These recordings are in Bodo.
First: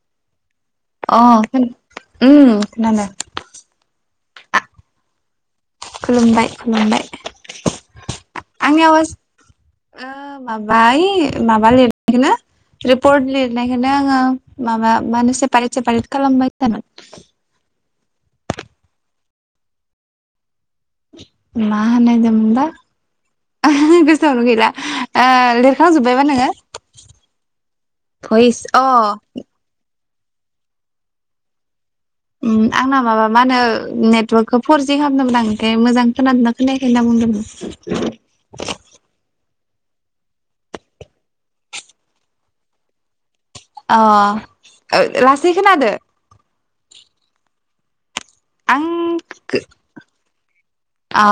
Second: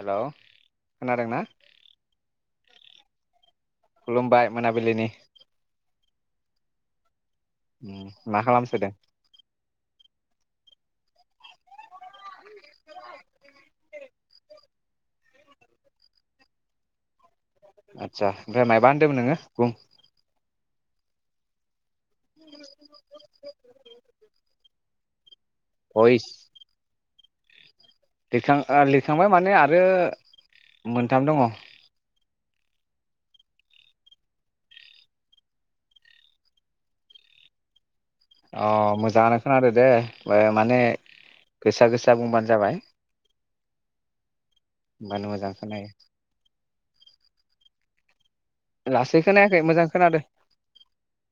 हेल अ खो ओम। खोनादो । खुलुमबाय मोनाबिलिनि। खुलुमबाय खुलुमबाय । ओम मा खालामसोदों? ओ माबा ऐ माबा लिरनायखोनो रिपर्ट लिरनायखोनो आङो माबा मा नो सेपारेट सेपारेट खालामबाय थादों । आदसा ओमफ्राय मायबा होनदोंमोन नोङो, बुं? मा होननायदोमोनबा? गोसोयावनो गैला। ओ लिरखांजोब्बायबा भइस नोङो? लिरखां भइस ओ अ लिरखांबाय माने आरो मोनथाम दङ । उम आंना माबा मा होनो नेटवर्कखौ फर जि खालामदोंमोन आं ओमफाय मोजां खोनादोंना खोनायाखै होनना बुंदोंमोन । अ मोजाङानो खोनादो । दे ओ माने गोसा गोसा बुंबानो जाबाय । अ ओ लासै मोजां खोनायो खोनादो? आं लासै खोनायाखै मोजां खोनादो । अ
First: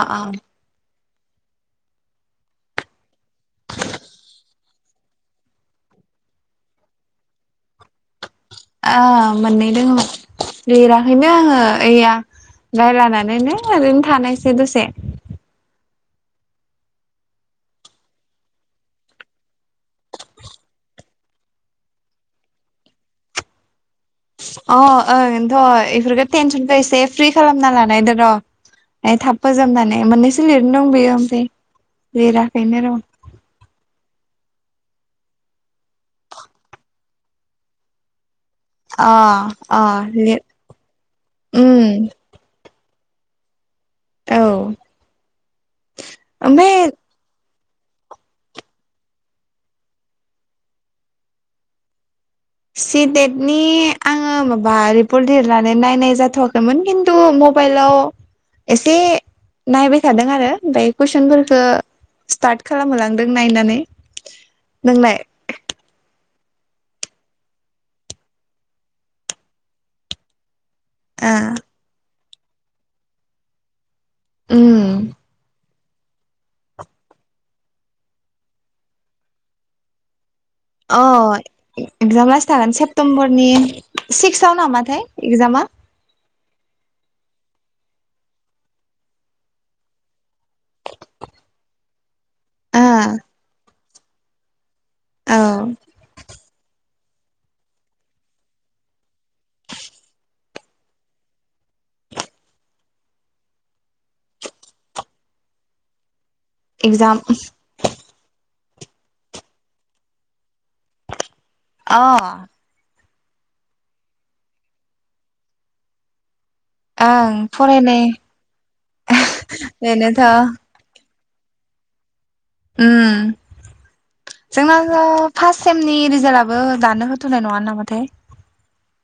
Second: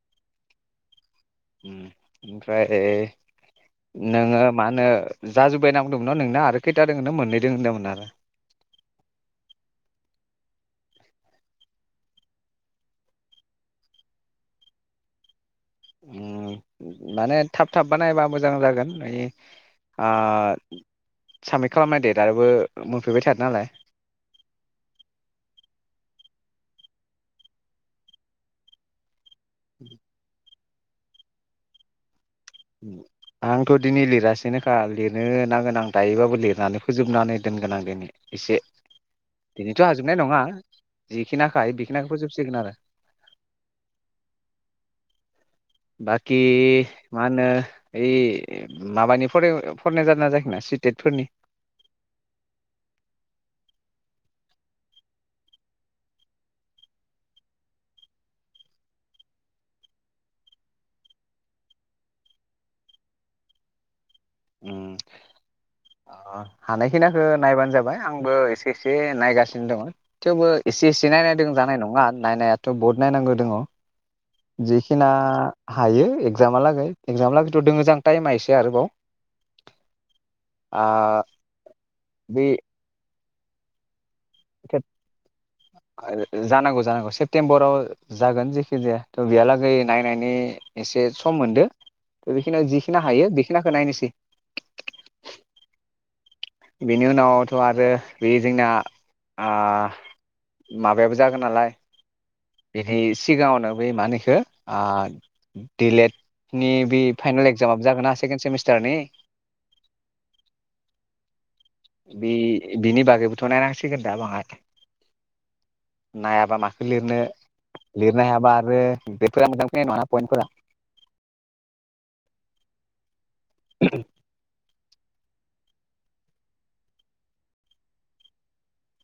उम ओमफ्राय नोङो मा होनो जाजोब्बाय होन्ना बुंदोंमोन न नोंना आरो खैथा दङो मोननै दोङो होनदोंमोन । ओ मोननै दोङो। लिराखैनो आङो ओइ या रायलानानैनो ओरैनो थानायसै दसे । उम माने थाब थाब बानायबा मोजां जागोन ओइ आ साबमिट खालामनाय देटआबो मोनफैबाय थादो नालाय । अ ओनथ इफोरखौ टेनसनखौ एसे फ्रि खालामना लानायदो र ए थाब फोजोबनानै मोननैसो लिरनो दंबोयो ओमफाय आंथ दिनि लिरासि जेनखा लिरनो नांगोन आं दायोबाबो लिरनानै फोजोबनानै दोनगोन आं दिनै। इसे अ अ दिनैथ हाजोबनाय लिर नंङा जिखिनिखायो बेखिनिखो उम फोजोबसिगोन आरो औ बाखि ओमफ्राय मा होनो। ओइ माबानि फराय फरायनाय जादोंना जायाखै नोंया सि टेट फोरनि। सि टेटनि आङो माबा रिपर्ट लिरनानै नायनाय जाथवाखैमोन खिन्थु मबाइलाव एसे नायबाय थादों आरो ओमफ्राय कुइसन फोरखौ स्टार्ट खालामहोलांदों नायनानै। उम नोंलाय आ हानाय खिनिखौ नायबानो जाबाय आंबो एसे एसे नायगासिनो दंङ थेवबो इसे इसे ओ नायनायदों जानाय नंङा। नायनायाथ बहुद नायनांगौ दंङ। उम जिखिना हायो एकजामा लागै एकजाम लागैथ दङ जां टाइमा इसे आरोबाव। आ अ एकजाम लासै बे थागोन सेप्तम्बर नि सिक्सआव नामाथाय एकजामा? जानांगौ जानांगौ सेप्तेम्बराव जागोन जेखि जायाथ बेहालागै नायनायनि एसे सम मोनदो। बेखिनियाव ओ जिखिना हायो बेखिनियाखौ नायनोसै। औ। बिनि उनावथ आरो बे जोंना ओ माबायाबो जागोन नालाय बिनि सिगाङावनो बै मा होनो इखौ ओ दिलेट नि बे एगजाम फाइनेल एक्जामाबो जागोना सेकण सेमिस्ट जानि अ बे बिनि बागै बुथनाय नांसिगोन दा बांङाय नायाबा मा लिरनो ओं लिरनो फरायनायानोथ' हायाबा आरो गेटफोरा मोजां फैनाय नंङा ना पईन्टफोरा उम जोंना ओ फास सेमनि रिजाल्टआबो दानो होथनाय नंङा नामाथाय?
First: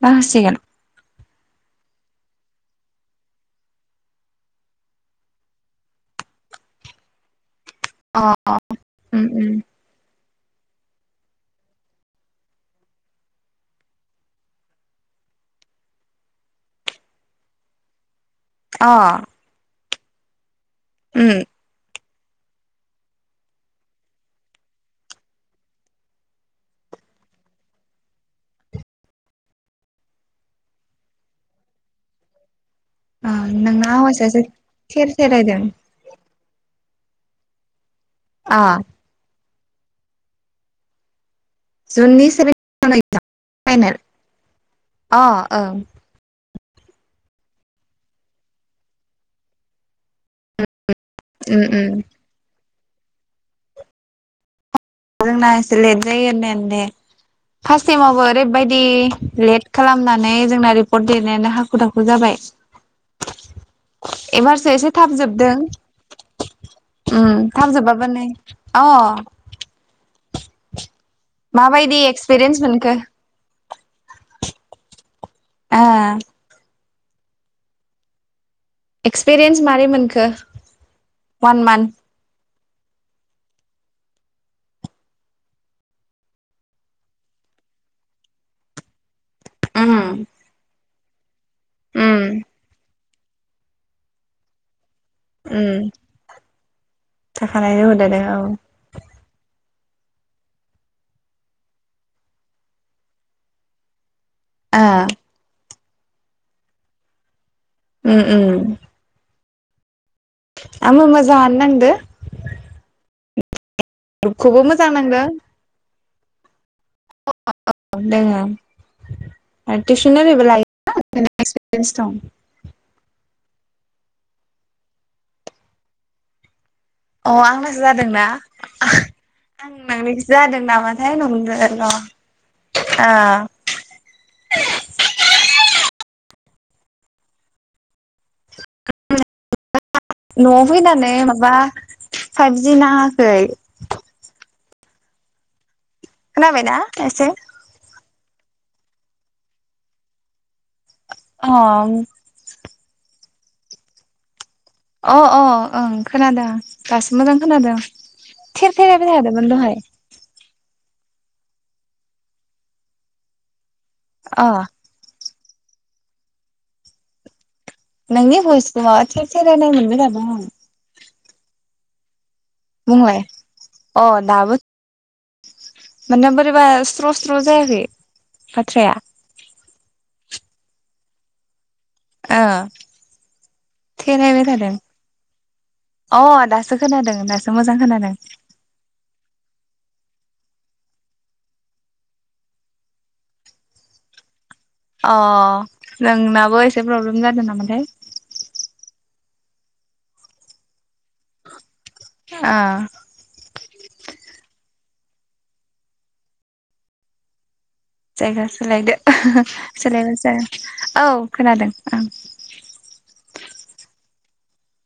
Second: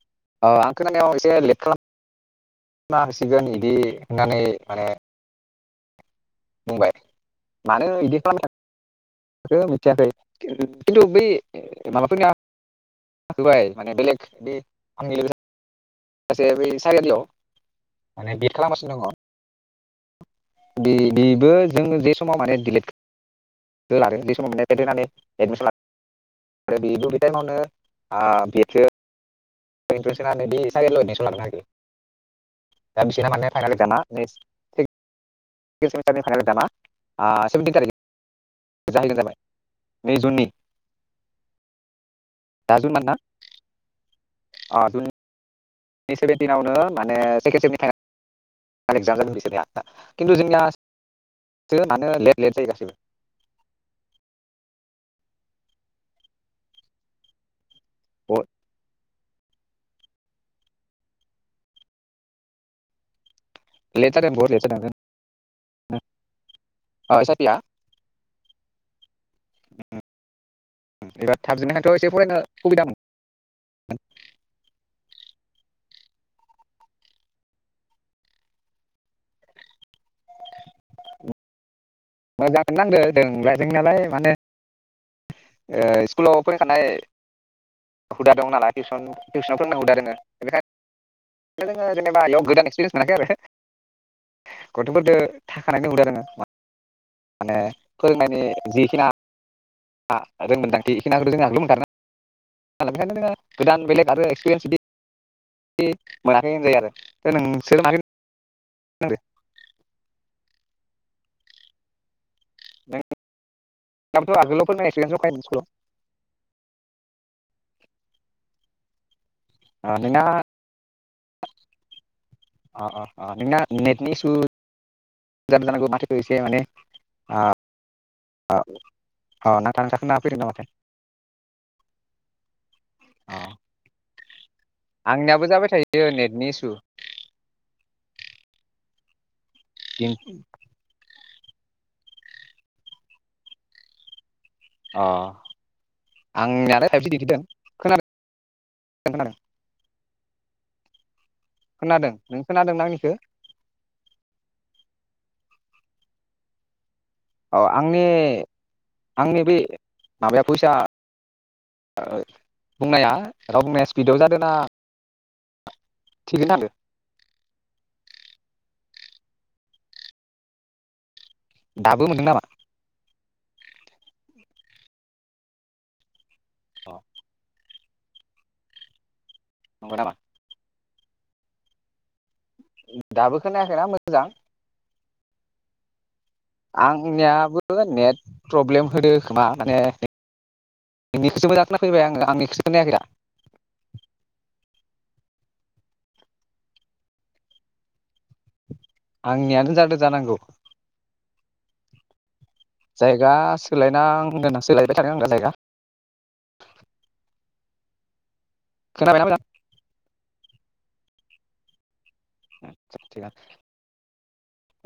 ना ओ होसिगोन आं खोनानायाव एस एसे लेट खालाम ना‌ होसिगोन इदि होननानै माने बुंबाय। मानो इदि अ उम उम खालामबाय थाखो‌ मिथियाखै। खिन्थु बै माबाफोरनिया [unintelligible] माने दि अ खालामगासिनो दंङ। बे उम बेबो जोंनो जे समाव माने डिलेट लादो बे समाव‌ [unintelligible] माने एडमिसन लादो [unintelligible] [unintelligible] दा बिसोरना अ माने फाइनाल नोंना एगजामा [unintelligible] आवाजासो थेर थेरायदों ओ सेभेनटि अ थारिखै जाहैगोन जाबाय। मै जुननि जुननि सेभेन दा जुन [unintelligible] मानना फाइनेल अ ओं सेभेेनटिननावनो माने सेकेनट सेमिसटारनि एजाम जागोन बिसोरनिया। खिन्थु उम जोंनियासो उम मानो लेट लेट जायो गासिबो। जोंना एसे लेट जायो होननायानो दे। फास्ट सेमावबो ओरैबायदि लेट खालामनानै जोंना रिपर्ट लिरनायानो हाखु दाखु जाबाय। लेट जादों बहुत लेट एबारसो जादों एसे थाबजोबदों उम एस आइ पि आ थाबजोबाबो नै अ एबार माबायदि थाबजोबनाखायनोथ एसे फरायनो एक्सपिरियेन्स खुबिदा मोनखो मोनदों। ओ एक्सपिरियेन्स मारै मोनखो वान मान्थ मोजांखोनो नांदों जोंलाय जोंनालाय माने ओ स्कुलाव फोरोखानाय हुदा दं नालाय टिउसन टिउसनाव फोरोंनाय उम हुदा दंङो ओनोखाय ओनोखाय जोङो जेनेबा उम इयाव गोदान एक्सपेरियेन्स मोनाखै आरो । गथफोरदो थाखानायनि उम हुदा दोङो । माने थाखानायनो होदोदों औ फोरोंनायनि जिखिना रोंमोन्दांथि बेखिनि आगोलाव नो मोनदो ना खायनो जोङो गोदान बेलेग आरो एक्स ओ । मोनाखै होनजायो आरो ओ नों उम उम । आ मोजाङानो नांदो । नों आगोलाव मोजां फोरोंनाय एक्सपेरियेन्स नांदो दंखायोमोन स्कुलाव? [unintelligible] दोङो । टिउसन नोंना ओरिबो लायो । ना ओंखायनो एक्पिरियन्स दं । अ अ अ नोंना नेटनि इसु जानांगौ माथोखो इसे माने अ आंनासो जादोंना अ अ आं नांथा नांथा खोना नोंनिखो फैदों ना जादों माथो नामाथाय नंदों र अ ऐयो नेटनि ईसु । दिन नआव फैनानै माब बा फाइबजि नाङाखै। अ। खोनाबायना आंनियाालाय फाइबजि एसे दिनथिदों खोनादो? ओं खोननादों। अ खोनादों नों खोनादों ना? आंनिख खो। अ अ ओं खोनादों। दासो मोजां अ खोनादों आंनि थेर थेरेबाय थादोंमोन दहाय। ओ बुंनाया रावबुंनाया सि बिदियाव जादों अ ना थिगैनो थांदो। नोंनि भयसफोरआ थेर थेराइनाय मोनदों आरो ना आं। दाबो मोनदों नामा? बुंलाय अ दाबो मोन्नोबोथ अ रिबास स्र स्र जायाखै। बाथ्राया। नंग नामा ओ दाबो खोनायाखैना मोजां थेरायबाय थादों अ दासो खोनादों दासो मोजां आंनियाबो खोनादों नेट प्रब्लेम होदो खोमा माने नोंनिखोसो मोजां खोनाफैबाय आंङो आंनिखोसो खोनायाखैदा । अ नोंनाबो एसे प्रब्लेम जादों नामाथाय आंनियानो जादो जानांगौ। ओ जायगा सोलायनां गोनां सोलाय बे थादों आंना जायगा जायगा। सोलायदो खोनाबायना मोजां ओहो सोलायबायसो जागोन औ खोनादों। ओं उम थिगान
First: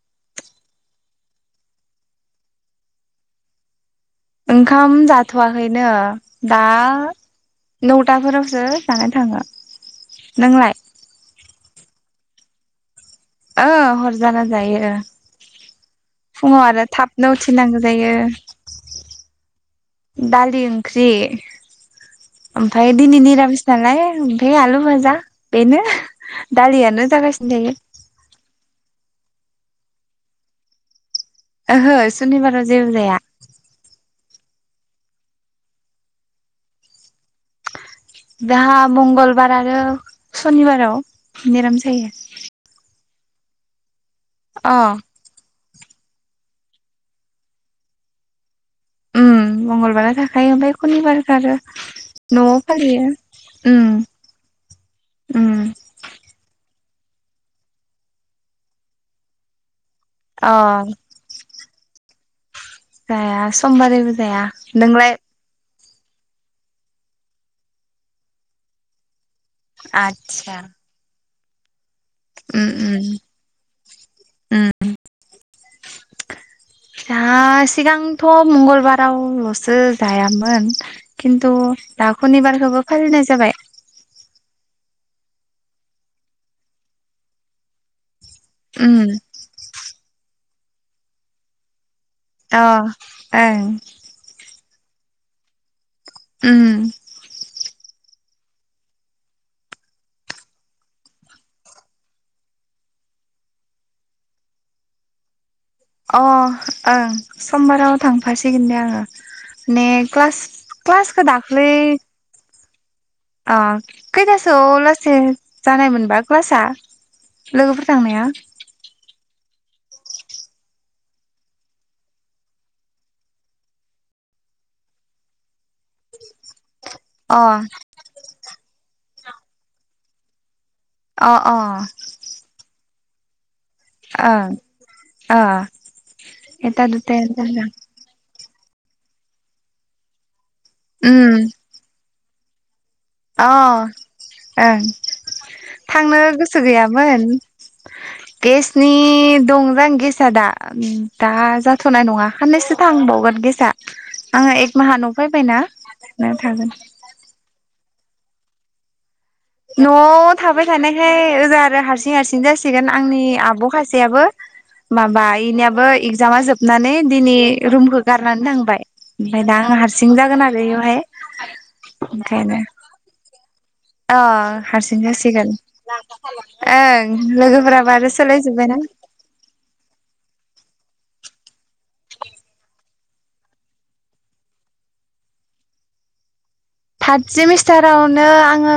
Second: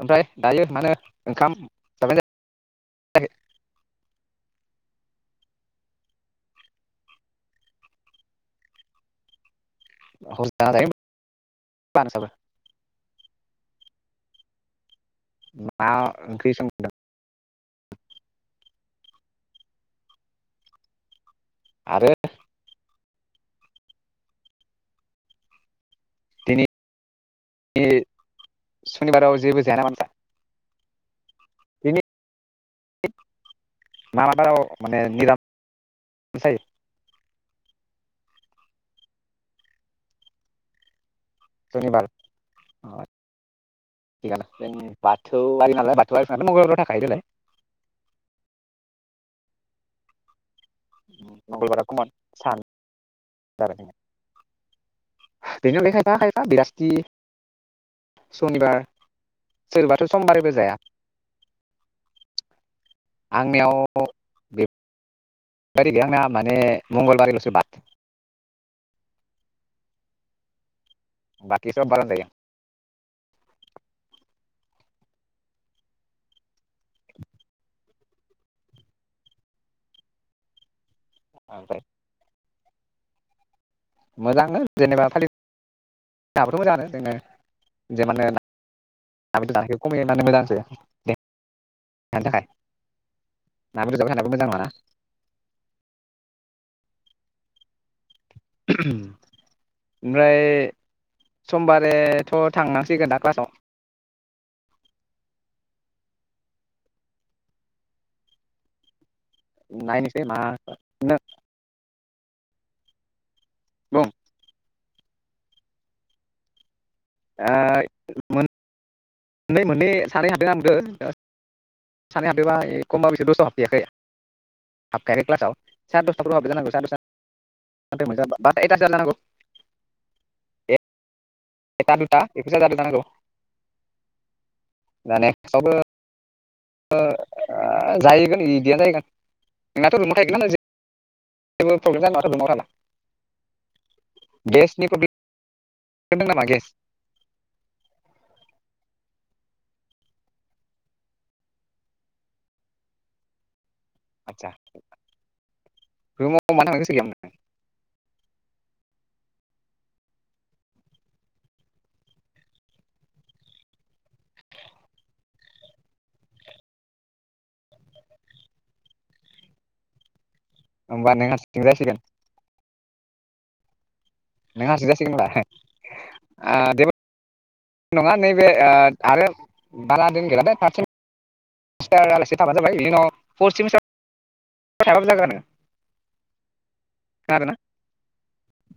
ओमफ्राय दायो माानो ओंखाम जाबायन जायाखै? ओंखाम जाथ'वाखैनो दा नौथाफोरावसो जानानै थाङो। ह नोंलाय जाराइ [unintelligible] ओ हर जाना जायो मा ओंख्रि फुङाव आरो संदों थाबनो उथिनांगौ जायो दालि ओंख्रि। आरो ओमफाय दिनै निरामिस नालाय ओमफ्राय आलु भाजा बेनो दिनै दालियानो जागासिनो थायो सुनिबाराव जेबो जाया नामा नोंस्रा? ओहो दिनै सुनिबाराव जेबो जाया मा मा बाराव माने जाहा मंगलबार आरो सनिबाराव निरामिस जायो थिखांनो अ जोंनि बाथौआरि आंलाय बाथौआरि देलाय ओम मंगलबारा थाखायो ओमफाय हुनिबारखो आरो मंगलबारा कमन न'वाव सान फालियो जाबाय उम जोंना उम दी सनिबार सोरबाथ समबारैबो जाया जा आंनियाव समबारैबो जाया नोंलाय गारि गैया आंना माने मंगलबारै लसो बाद आच्छा बाकि उम उम उम खिथा सिगांथ मंगलबाराव लसो जायामोन किन्तु ओमफ्राय दा खनिबार थेवबो फालिनाय जाबाय मोजांनो जेनेबा फालि [unintelligible] नो हाबाथ मोजाङानो जोङो जेमाननो उम [unintelligible] दे अ ओं बेदर जाबाय थानाबो मोजां नङाना उम [inaudible] ओमफ्राय समबारैथ थांनांसिगोन दां क्लासाव अ ओं समबाराव थांफासिगोन दे आङो ने नायनोसै मा क्लास नों क्लासखो दाखलै अ बुं खैतासोआव लासत से जानायमोनबा क्लासआ लोगोफोर थांनाया नै मोननै सानै हाबदों आं नुदों सानै हाबदोबबा खमबा बो बिसोर दसायाव हाबफैयाखै हाबखायाखै क्लासाव सारि दसथाफोराव हाबदो जानांगौ अ सारिदसता [unintelligible] बात एतास जानांगौ अ अ ए टा दुटा बेफोर जादो नांगौ । ओं दा ओ नेक्स्टआवबो एटा दुटा जागोन इदियानो जाहैगोन नोंनाथ [unintelligible] उम जेबो प्रबलेम जानाय नङा [unintelligible] अ ओं प्रब्लेम थांनो दं नामा गोसो गेस गैयामोन गेसनि दंजां गेसा दा दा जाथनाय नङा खानैसो थांबावगोन गेसाआ आदसा आङो एक माहा नयाव फैबायनाा नो रुमाव मानो थागोन थांनो गोसो गैयामोन नआव थाबाय थानायखाय ओजा आरो हारसिं हारसिं जासिगोन आंनि आब ससेयाबो माबा इनियाबो इगजामा जोबनानै दिनै रुमखौ गारनानै थांबाय ओमफफ्राय दा आं हारसिं जागोन आरो होमबा नों हारसिं जासिगोन [unintelligible] ओखायनो। अ हारसिं जासिगोन ओ जेबो ओं लोगो नङा नैबे ओ आरो [unintelligible] [unintelligible] [unintelligible] फरसिमिसथार थाखाबो जागानो [unintelligible] थार्द सेमिस्टारावनो आङो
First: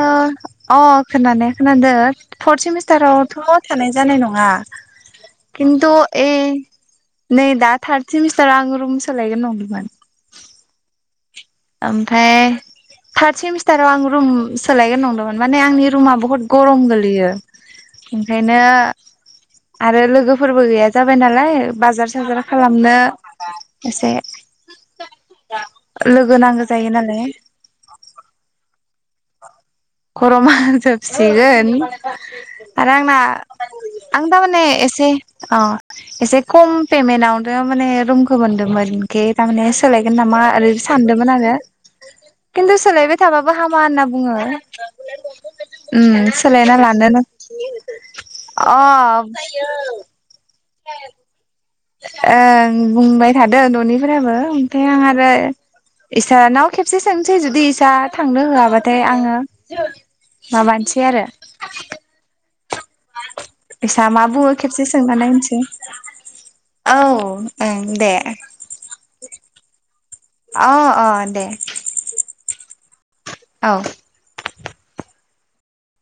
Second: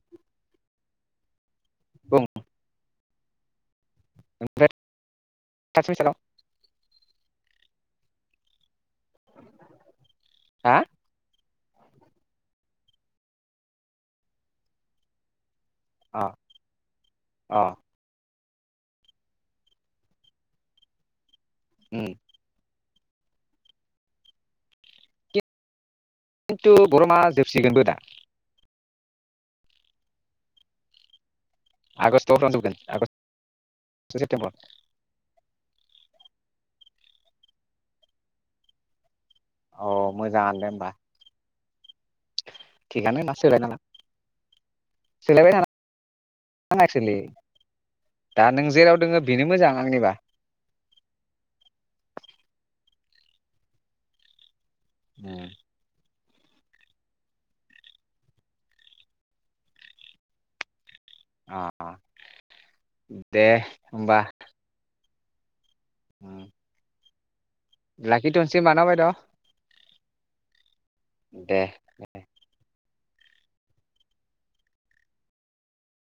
अ खोनानो खोनदो बुं फर्थ सेमिस्टाराव थ थानाय जानाय नङा ओमफ्राय थार्द खिन्थु सेमिस्टाराव ए नैदा थार्द सेमिस्टार आं रुम सालायगोन नंदोंमोन हा ओमफ्राय थार्द सेमिस्टाराव आं रुम सोलायगोन नंदोंमोन म माने आंनि रुमा अ बुहुत गरम गोलैयो अ । ओंखायनो आरो लोगोफोरबो गैया जाबाय ना। नालाय उम बाजार साजार खालामनो एसे लो खिन्थु गरमा जोबसिगोनबो दा। गरमा जोबसिगोन आगष्टफ्रावनो जोबगोन आरो आंना आगष्ट आं सेप्तेम्बर दारमाने एसे औ एसे खम पेमेन्टावनो माने रुमखौ मोन्दोंमोन ए थारमाने अ सोलायगोन नामा मोजाङानो दे ओरैबो होमबा सानदोंमोन आरो। खिन्थु सोलायबाय थिगानो ना थाबाबो सोलायनाङा हामा होनना बुङो। सोलायबाय उम सोलायना थाना एक्सुलि लानोनो दा नों जेराव दोङो बेनो मोजां आंनिबा। हेल्द। ओं बुंबाय थादों ननिफोराबो। आया हारे। उम इसानाव खेबसे सोंसै जुदि इसा थांनो होआबाथाय आङो माबानोसै। अ अ। [inaudible] बिसा मा बुङो खेबसे सो ‌ सोंना नायनोसै। ओ। औ। दे लाखि थन्सै होनबा ना बायद। अ अ दे। औ।